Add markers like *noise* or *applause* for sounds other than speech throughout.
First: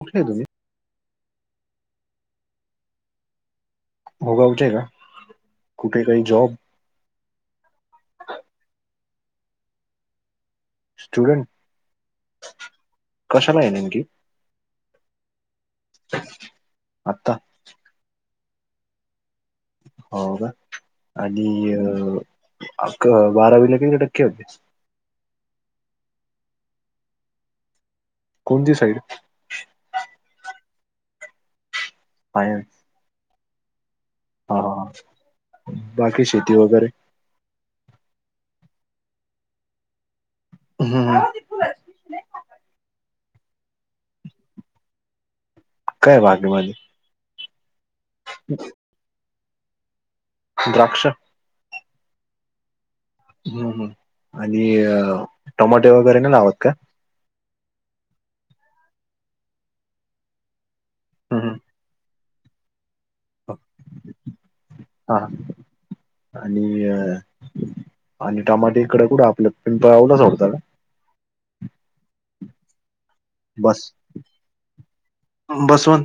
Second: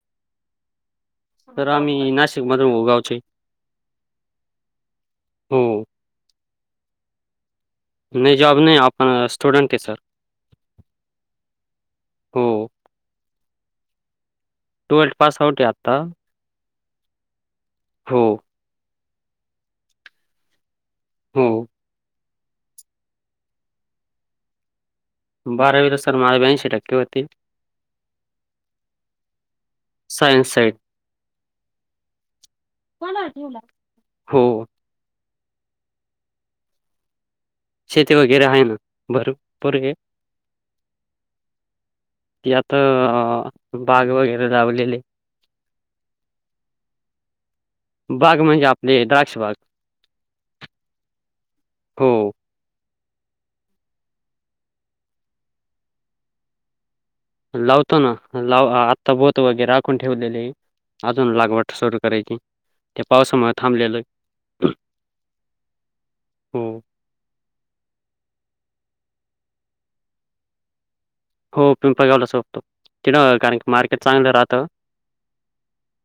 कुठलं हाय तुम्ही? तर आम्ही नाशिक मधून भो गावचे. भो गावचे आहे का? हो. कुठे काही जॉब? नाही जॉब नाही आपण स्टूडंट आहे सर. स्टुडंट, हो. कशाला हाय नेमके? ट्वेल्थ पास आउट हाय आता. आत्ता? हो. हो का हो. आणि अ अ बारावीला किती टक्के होते? बारावीला सर माझ ब्याऐंशी टक्के होते. कोणती साईड? Science side. सायन्स. च्या ठेवला हा बाकी शेती वगैरे? शेती वगैरे आहे ना भरपूर आहे. हम्म, हम्म. ते आता बाग वगैरे लावलेले. काय बागेमध्ये बाग म्हणजे आपले द्राक्ष बाग. द्राक्ष. हो. हम् हम् आणि टमाटे वगैरे न लावत का? लावतो ना लाव आत्ता बोत वगैर आखून ठेवलेले. अजून हम्म, हम्म. लागवट सुरू करायची. त्या पावसामुळे थांबलेलं आहे. हा हा. हो. आणि अ आणि टमाटे इकड कुठ आपल्या पिंपळगाव ला सोडत का? हो पिंपळगावला सोडतो तिथ न कारण की बस मार्केट चांगलं राहत. बसवंत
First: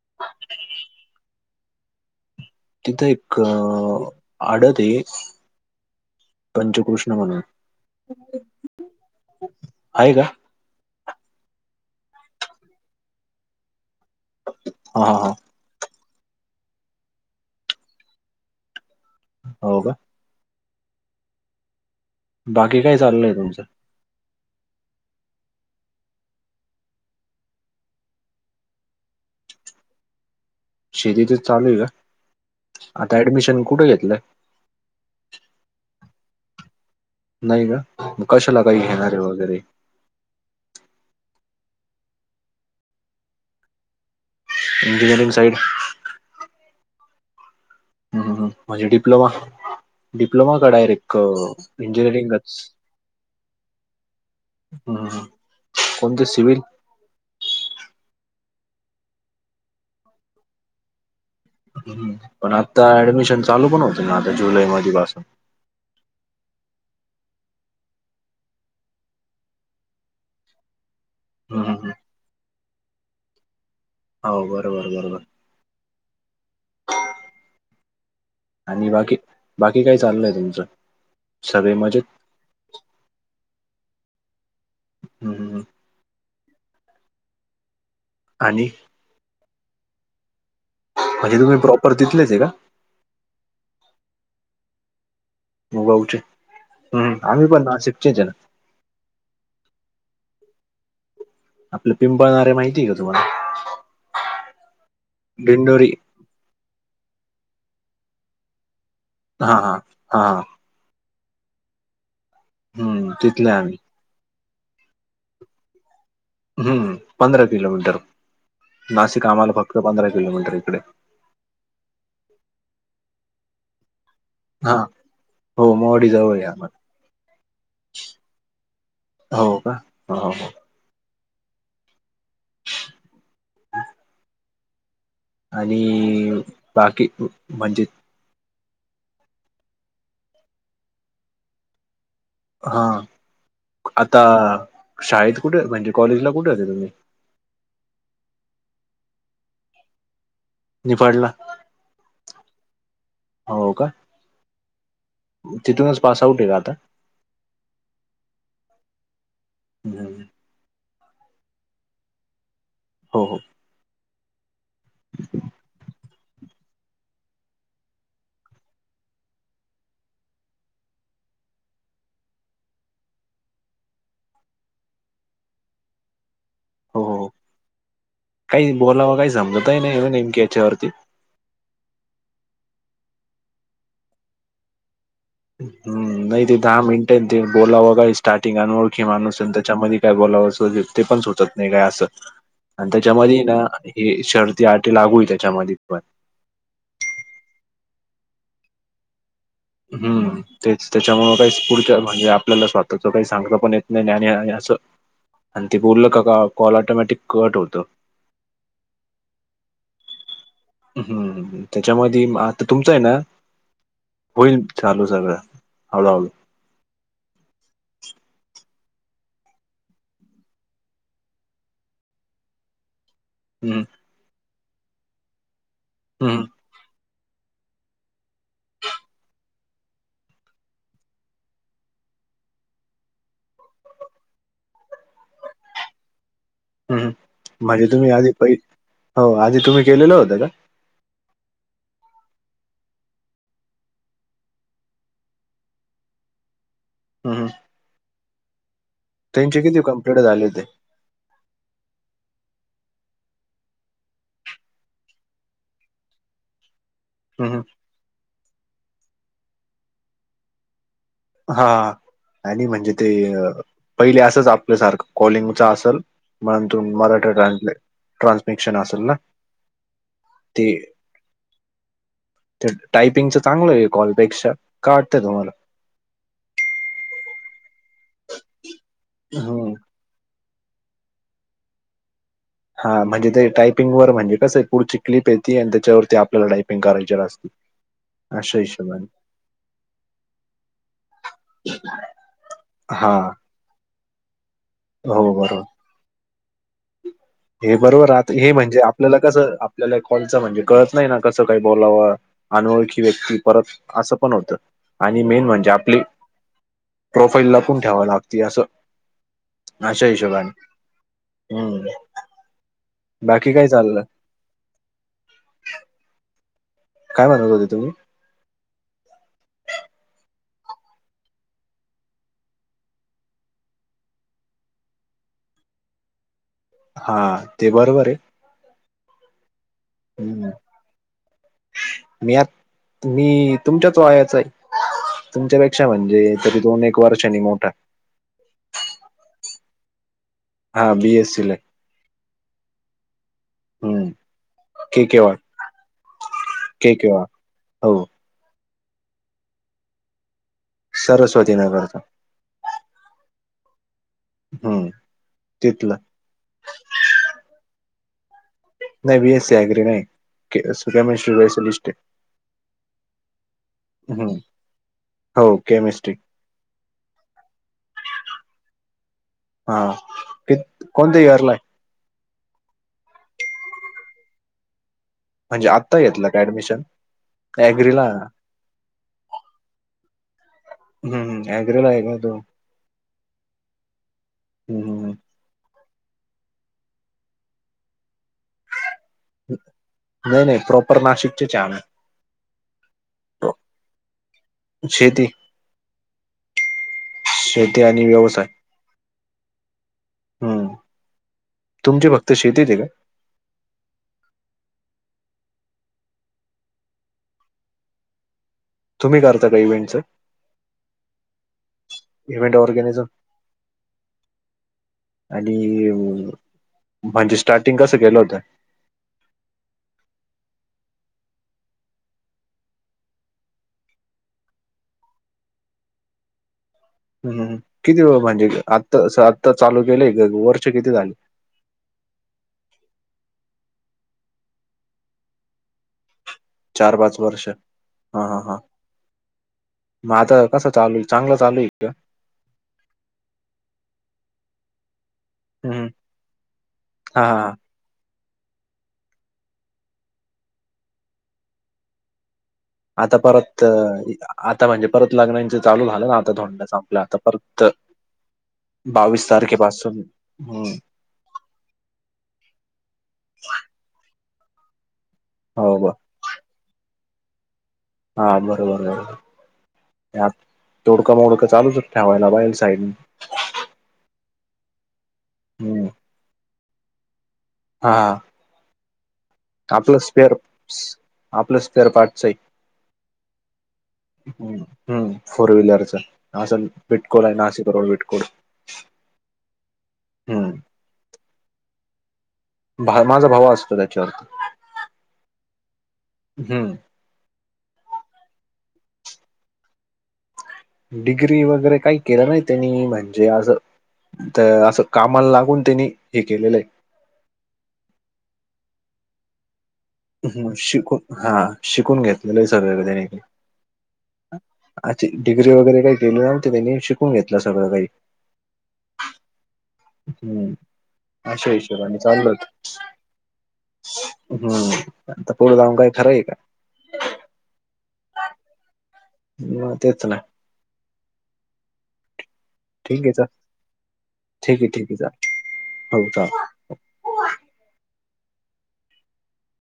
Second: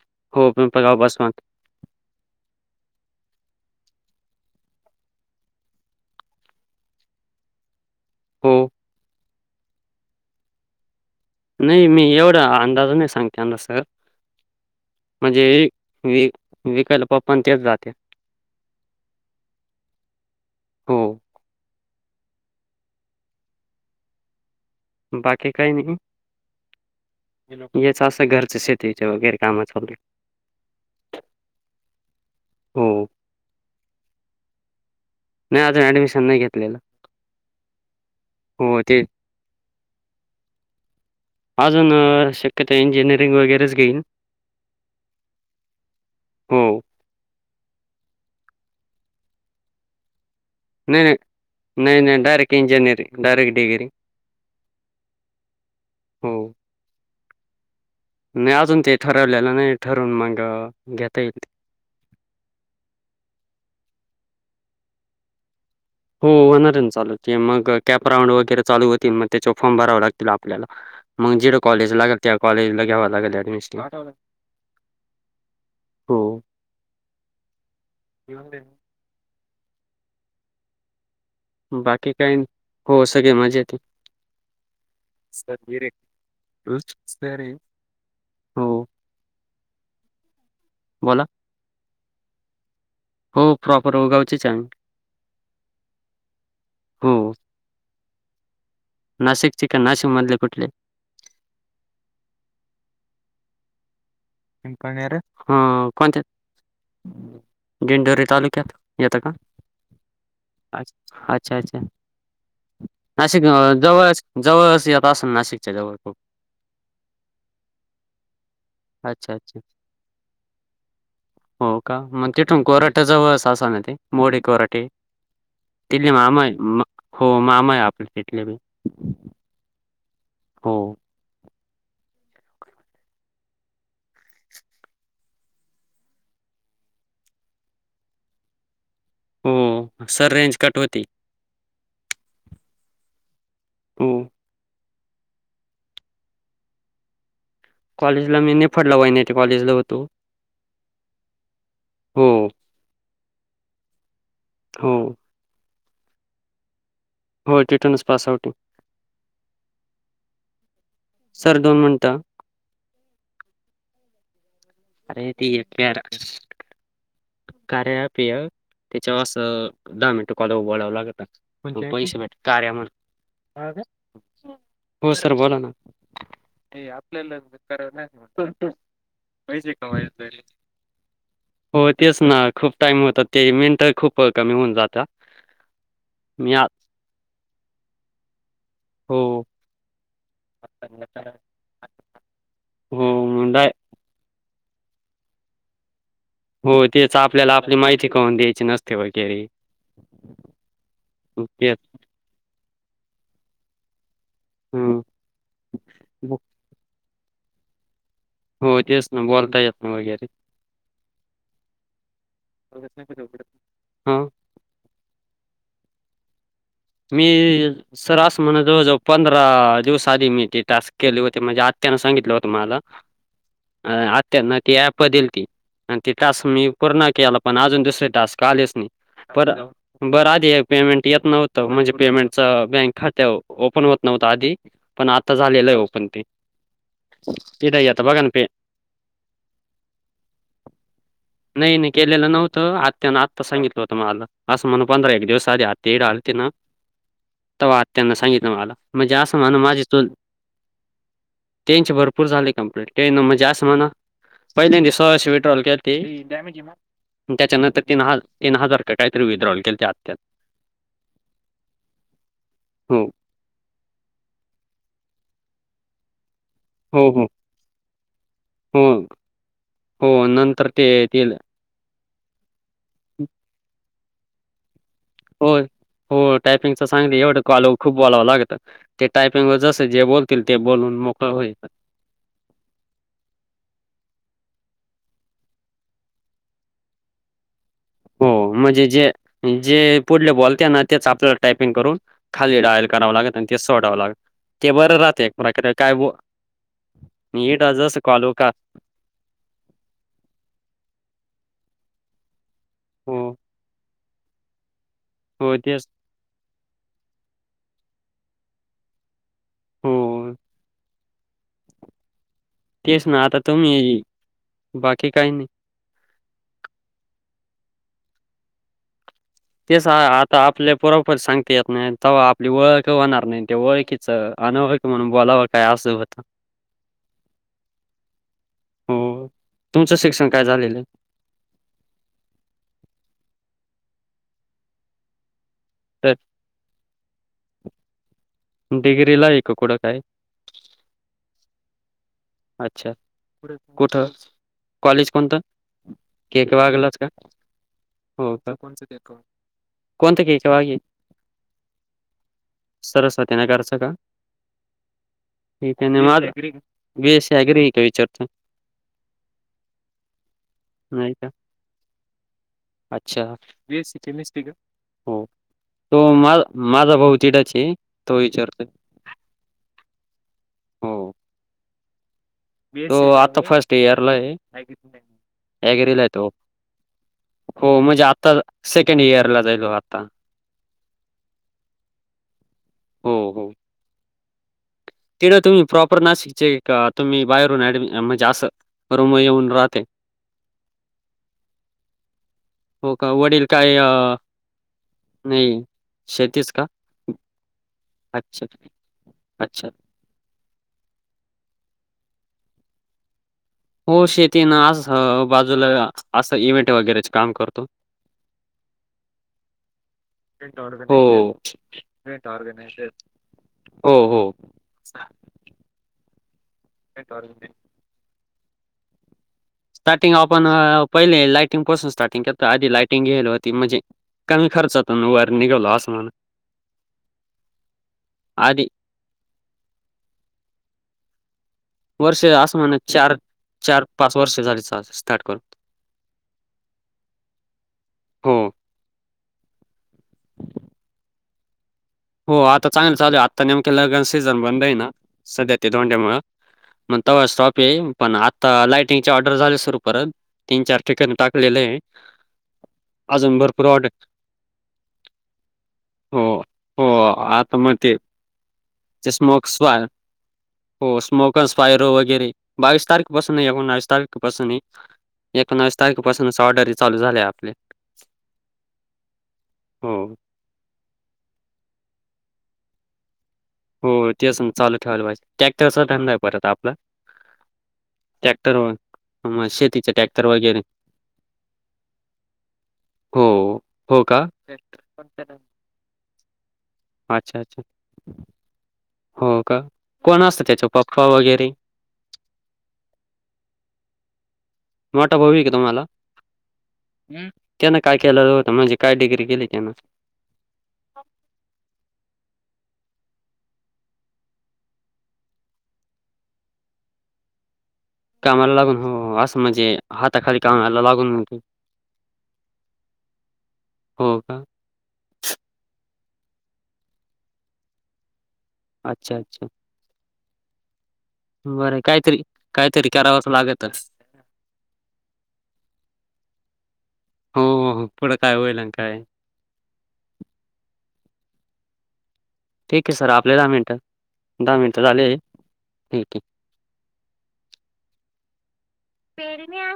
*unintelligible* हो पिंपळगाव तिथं एक अ आडत आहे. पंचकृष्ण म्हणून हो. आहे का? नाही मी एवढं अंदाजा नाही सांगते सर हा हा हा म्हणजे व विकायला पप्पा न तेच जात्यात. हो का बाकी काय चाललंय तुमचं बाकीे काहीनी ल हचब घरच खेतीच्या वगैर काम म च शेती तर चालू आहे का हो. आता ऍडमिशन कुठे घेतलंय नाही अजून ॲडमिशन नाही घेतलेलं नाही का मग कशाला हो काही ते घेणारे वगैरे अजून शक्यत इंजिनिअरिंग वगैरेच घेईन इंजिनियरिंग सईड हो हम्म हम् हम् म्हणजे डिप्लोमा डीिप्लमा काडायर नाही, एक नाही. नाही, नाही इंजिनीिरींगच डायरेक्ट इंजिनिअरिंग, डायरेक्ट डिग्री. हम् कोणते हो. सिभल नाही अजून ते ठरवलेलं नाही ठरवून मग घेता येईल ह् पण आता ऍडमिशन चालू पण होते ना आता जुलै मधपसून हो होणारन चालू ते मग कॅप राऊंड वगैरे चालू होतील मग त्याच्या फॉर्म भरावे लागतील आपल्याला मग जेवं हं, हं, हं. कॉलेज लागल त्याॉलेजला घ्याव लागल ऍडमिशन हो बरोबर बरोबर हो आणि बाकी बाकी काय चाललंय तुमचं सगळे मजेत? बाकी काय हो सगळे मजा येत हं, स हं, हं. र र र आणि बोला म्हणजे तुम्ही प्रॉपर तथलेच आहे का हो प्रॉपर उगाऊच च मुगऊठ हम् आमही पण ना शिकचेज ना नाशिक चिकन नाशिक मधले कुठले आपलं पिंपळणारे माहिती आहे का तुम्हाला ं हा दिंडोरी कोणत्या दिडंडोरी तालुक्यात येतं का? हा हा हा हा अच्छा अच्छा नाशिक तिथले आम्ही जवळ जवळ येत असेल नाशिकच्या जवळ खूप हम्म पंधरा किलोमीटर नाशिक अच्छा आम्हाला अच्छा फक्त पंधरा किलोमीटर इकडे हो का मग ते ठोंकोराट्या जवळ ससा न ते मोडी हा कोरटे हो मोवाडी त्याले जवळ मामा आहे आम्हाला हो मामाय आपलेले भी हो का हो हो आणि बाकी म्हणजे हो सर रेंज कट होती हा हो. आता शाळेत कुठे म्हणजे कॉलेजला कुठे होेत तुम्ही कॉलेजला मी नाही पडला वहिने कॉलेजला होतो निपाडला होम हो का हो तिथूनच पास आउट आहे का आता हो टिटर्नस पास आउटिंग हम् सर दोन म्हणत हो हो अरे ती एक कार्य आप मध्ये ये त्याच्या असं दहा मिनटं कॉल बळावं लागत पैसे भेट कार्या म्हण हो सर बोला ना हे हो हो आपल्याला कराव नाही काही बोलावं काही पाहिज समजतही नाही कावारी नेमक्या याच्यावरती हो तेच ना खूप टाइम होतात ते मिनट खूप कमी होऊन जात हम् नाही ते दहा मिनटे ते बोलावं का स्टार्टिंग अनओळखी माणूस हो. आहे त्याच्यामध्ये का बोलाव अस ते पण सुचत नाही काय असं आणि हो त्याच्यामध्ये ना मुंडा हे ती आटी लागू आहे त्याच्यामध्ये पण हो तेच आपल्याला आपली माहिती करून द्यायची नसते वगैरे हम्मच त्याच्यामु काही तेच पुढ म्हणजे आपल्याला स्वतःच काही सांगत पण येत नाही आणि असं हम्म आणि ते बोललं का का कॉल ऑटोमॅटिक कट होत हो तेच ना बोलता येत ना वगैरे हम्म त्याच्यामध्ये आता तुमचं आहे ना हा होईल चालू सगळं हळू हळू मी सरास म्हण जवळ जवळ पंधरा दिवस आधी मी ती टास्क केली होती म्हणजे आ त्यांना सांगितलं होत मला हम्म अ आत ना ती ऍप दिली ती आणि ती हम्म टास्क मी पूर्ण केला पण अजून दुसर टास्क आलेच नाही ब बरं आधी पेमेंट येत नव्हत म्हणजे पेमेंटच बँक खात्या ओपन होत नव्हतं आधी पण आता झालेलं आहे ओपन ते हम् तिथे म्हणजे येतं तुम्ही बघा ना आधी पेमेंट पै हो आधी तुम्ही केलेलं होतं का नाही नाही केलेलं नव्हतं आत्तं आत्ता सांगितलं होतं मला असं म्हणून पंधरा एक दिवस आधी आत्ता येडली हम्म. त्यांना सांगितलं मला म्हणजे आं म्हण त्यांचे किती माझी चुल कंप्लीट झाले होते टनची भरपूर झाली कंप्लीट तेन मग जास्त म्हणा पहिल्या सोळाशे पेट्रोल केले त्याच्यानंतर तीन ह तीन हजार का काहीतरी विदड्रॉल केल त्या आत्यात हा आणि म्हणजे ते पहिले असंच आपल्यासारखं कॉलिंगचा असेल म्हण त हो, हो, मराठाान ट्रान्समिक्शन हो, असेल ना हो नंतर ते येले ते टायपिंगच चांगलं आहे कॉलपेक्षा का वाटतंय तुम्हाला टायपिंग चांगल एवढं कॉल खू बोलाव लागतं ते टायपिंग व हम्म जसं जे बोल ते बोलून मोकळ होईात हा म्हणजे ते टायपिंग वर म्हणजे कसं आहे पुढची क्लिप येते आणि त्याच्यावरती आपल्याला टायपिंग करायची रा असते हो अशा म्हणजे हिशोबाने जे जे पुढले बोलते ना तेच आपल्याला टायपिंग करून खाली डायल कराव हा लागत ते सोडावं लाग ते बरं हो राहते बरोबर इकडं हे जसं बरोबर कॉल हो आता का हे म्हणजे आपल्याला कसं आपल्याला कॉलचं म्हणजे कळत नाही ना कसं काही बोलावं अनोळखी हो, व्यक्ती परत असं पण होतं आणि मेन हो म्हणजे तेच. आपली प्रोफाईल ला पून ठेवा लागते असं असशा हो, हशोबा हम्म तेस ना आता बाकी काय तुम्ही ये चाललं बाकी काही नाही काय म्हणत होते तुम्ही तेच आता आपल्या पुरपुरीत सांगता येत नाही तेव्हा आपली ओळख होणार नाही ते ओळखीच अनोळखी म्हणून बोलायचं असं होत हा ते बरोबर आहे हो तुमचं शिक्षण काय हम्म. झालेलं तुमच्या तो आचा आहे तुमच्यापेक्षा तर म्हणजे तरी दोन एक वर्षनी मोठा डिग्री ला एकक कुडं काय हा बीएससी ला आहे अच्छाठ कुठे हम्म के कॉलेज कोणत? केवाळ केके के वागलाच का? केवाळ हो. कोणत के? केव्हा घे सरस्वती नगरचा. त्यांना कराच का? हम्म तिथलं मऽ काग नाही का विचारतो. नाही, वी एस सी अग्री आय नाही सुगम का? श्री वैस स्पेशलिस्ट या.. अच्छा, फिजिएस केमिस्ट्री का? हो, तो मा माझा भाऊ तिथच या तो विचारतोय.. हा, कि हो. कोणत्या ईरला य.? तो आता फर्स्ट इयर ला आहे. म्हणजे आता ॲग्रीला आहे घेतलं तो. का ऍडमिशन? हो म्हणजे अॅग्रीला आता सेकंड इयरला जाईल हो आता.. हम्, हम अग्रे ला आहे का तो? हो हो, हम्म तिकडं तुम्ही प्रॉपर नाशिकचे का? तुम्ही बाहेरून ऍडजऽऽ जास रूमं गेऊन राहते.. नाही नाही प्रॉपर नाशिकचेच आहे आम्ही हो, का वडील काय? शेती नाही शेतीस का? शेती आणि अच्छा व्यवसाय,, अच्छा. हम्, तुमचे फक्तऽऽ तर शेती ते का? हो, शेती ना असं, बाजूला असं इव्हेंट वगैरेचे काम करतो. तुम्ही करता का इव्हेंटचं.. इव्हेंट ऑर्गॅनिझम होय,, आणि. ऽऽ म्हणजे स्टार्टिंग कसं केलं होतं? स्टार्टिंग आपणऽऽ पहिले लायटिंग पासून स्टार्टिंग केलतं आधी लायटिंग घेयल होती, म्हणजेऽऽ कमी खर्चातून वर निघलो आसनऽऽ हम्, किती म्हणजे आता आत्ता चालू केलेय वर्ष किती झाले? वर्ष आस मा ना चार चार पाच वर्ष झालीच स्टार्ट करतऽऽ चार, पाच वर्ष हा हो, हा हा. मग आता कसं चालू या चांगलं चालू य? हो आता चांगलं चालू य, आता नेमक लगना चा सीझन बंद आहे ना.. सध्या ते हम्म दोंड्यामुळं, मग हा तवा हा हा स्टॉप येईल पण आऽऽ आता लाइटिंग च ऑर्डर झाले सुरू परत,, तीन चार ठिकाणी टाकलेले आहेऽऽ आता परतऽऽ आता म्हणजे परत लग्नाचे चालू झालं ना,, हो, आता हो धोंडऽऽ आता म ते बावीस चषमोक्सवाय.. तारखेपासून हम्म हो स्मोकन स्पायरो वगैरे,, बावीस तारखे पासून नाही पणवीस तारखऽऽ पाून हो एकोणवीस ब तारखे पाासूनच ऑर्डर चालू झाल्या आपलेऽऽ हा, बरोबर आहे, हो ब तोडका मोडका चालूचतऽऽ ठेवायला बाईल साईड. होऽ तेच चालू ठेवायला पाहिजे,, ट्रॅक्टरचा हम्म धंदा आहे परत आपला.. ट्रॅक्टर वऽऽ काप्लसपप्लसपेअर पाारटस य. हो हो का ह हम्म, फोर व्हीलरच, असंऽऽ विटकोला आहे, अच्छा अच्छा नाशिक रोड विटकोळ. हो का कोण असतं हम्म. त्याच्या पप्पा वगैरे भाव,, माझा भावा असतो त्याच्यावरतीऽऽ मोठा भाव आय का तुम्हाला? हम्म त्यांन काय केलं मजेऽ? काय डिग्री केली त्यान? डिग्री वगैरे काही केलं नाही त्यांनी.. म्हणजे असं, असं कामाला लागून त्यांनी हे केलेलं या.. कामाला लागून हो, हो असं म्हणजेऽऽ हम् शिकू हा शिकून घेतलेल हे सगळ सगळं तेनी हो का आ ती डिग्री वगैरे काही केल नव्हते तेनी शिकून घेतलं सगळं काही अच्छा अच्छा हम् अशा बरं हिशोबाने काहीतरी चाललोयत काहीतरी करावंच लागत हम्म आता पुढ जाऊन काय खरं आहे का हो हो हो पुढ काय होईल आण काय मग तेच ना ठीक आहे सर आपले दहा मिनिट दहा ठीक मिनिट ठीक झाले आहे चालेल हो ठेवतो चालेल. पेरणी आहे